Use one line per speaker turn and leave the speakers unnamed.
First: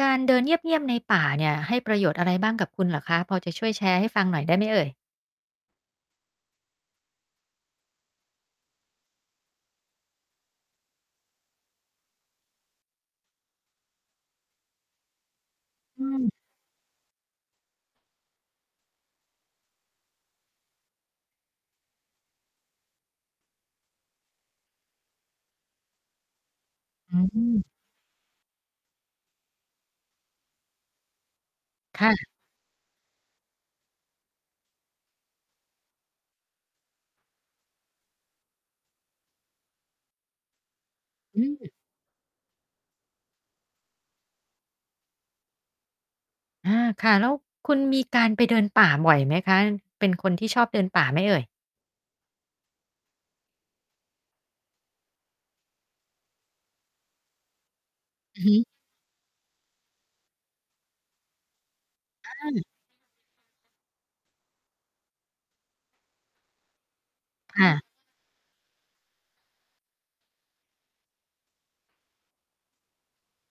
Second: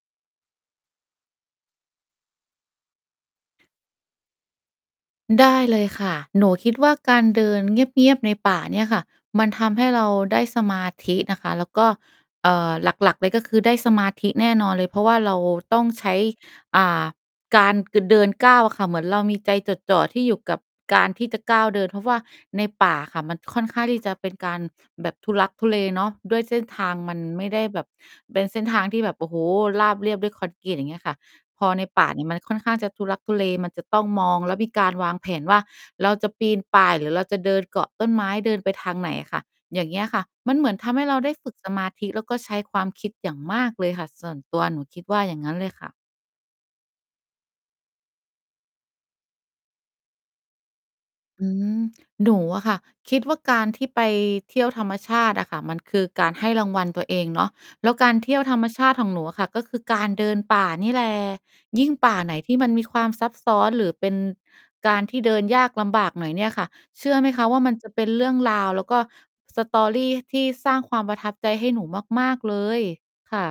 การเดินเงียบ ๆ ในป่าเนี่ย ให้ประโยชน์อะไรบ้างกับคุณเหรอคะ? พอจะช่วยแชร์ให้ฟังหน่อยได้ไหมเอ่ย?
ได้เลยค่ะ หนูคิดว่าการเดินเงียบ ๆ ในป่าเนี่ยค่ะ มันทำให้เราได้สมาธินะคะ แล้วก็ เอ่อ หลัก ๆ เลยก็คือได้สมาธิแน่นอนเลย เพราะว่าเราต้อง
อื
ใช้
ม
อ่า การ ก เดินก้าวอะค่ะ เหมือนเรามีใจจดจ่อที่อยู่กับการที่จะก้าวเดิน เพราะว่าในป่าค่ะ มันค่อนข้างที่จะเป็นการแบบทุลักทุเลเนาะ ด้วยเส้นทางม
อ
ั
ื
นไม่ได
ม
้แบบเป็นเส้นทางที่แบบ โอ้โฮ ราบเรียบด้วยคอนกรีต อย่างเงี้ยค่ะ พอใน
ค
ป่า
่ะ
นี่มันค่อนข้างจะทุลักทุเล มันจะต้องมองแล้วมีการวางแผนว่า เราจะปีนป่ายหรือเราจะเดินเกาะต้นไม้ เดินไปทางไหนค่ะ อย่างเงี้ยค่ะ มันเหมือนทำให้เราได้
อื
ฝึกส
ม
มาธิ แล้วก็ใช้ความคิดอย่างมากเลยค่ะ ส่วนตัวหนูคิดว่าอย่างงั้นเลยค่ะ
อา ค่ะ แล้วคุณมีการไปเดินป่าบ่อยไหมคะ? เป็นคนที่ชอบเดินป่าไหมเอ่
อ
ย?
ืม หนูอะค่ะ คิดว่าการที่ไปเที่ยวธรรมชาติอะค่ะ มันคือการให้รางวัลตัวเองเนาะ แล้วการเที่ย
อื
ว
อฮ
ธร
ึ
รมชาติของหนูอะค่ะ ก็คือการเดินป่านี่แหละ ยิ่งป่าไหนที่
อา
มันมีความซับซ้อน หรือเป็นการที่เดินยากลำบากหน่อยเนี่ยค่ะ เชื่อไหมคะว่
ค
า
่
มัน
ะ
จะเป็นเรื่องราวแล้วก็ story ที่สร้างความประทับใจให้หนูมาก ๆ เลย ค่ะ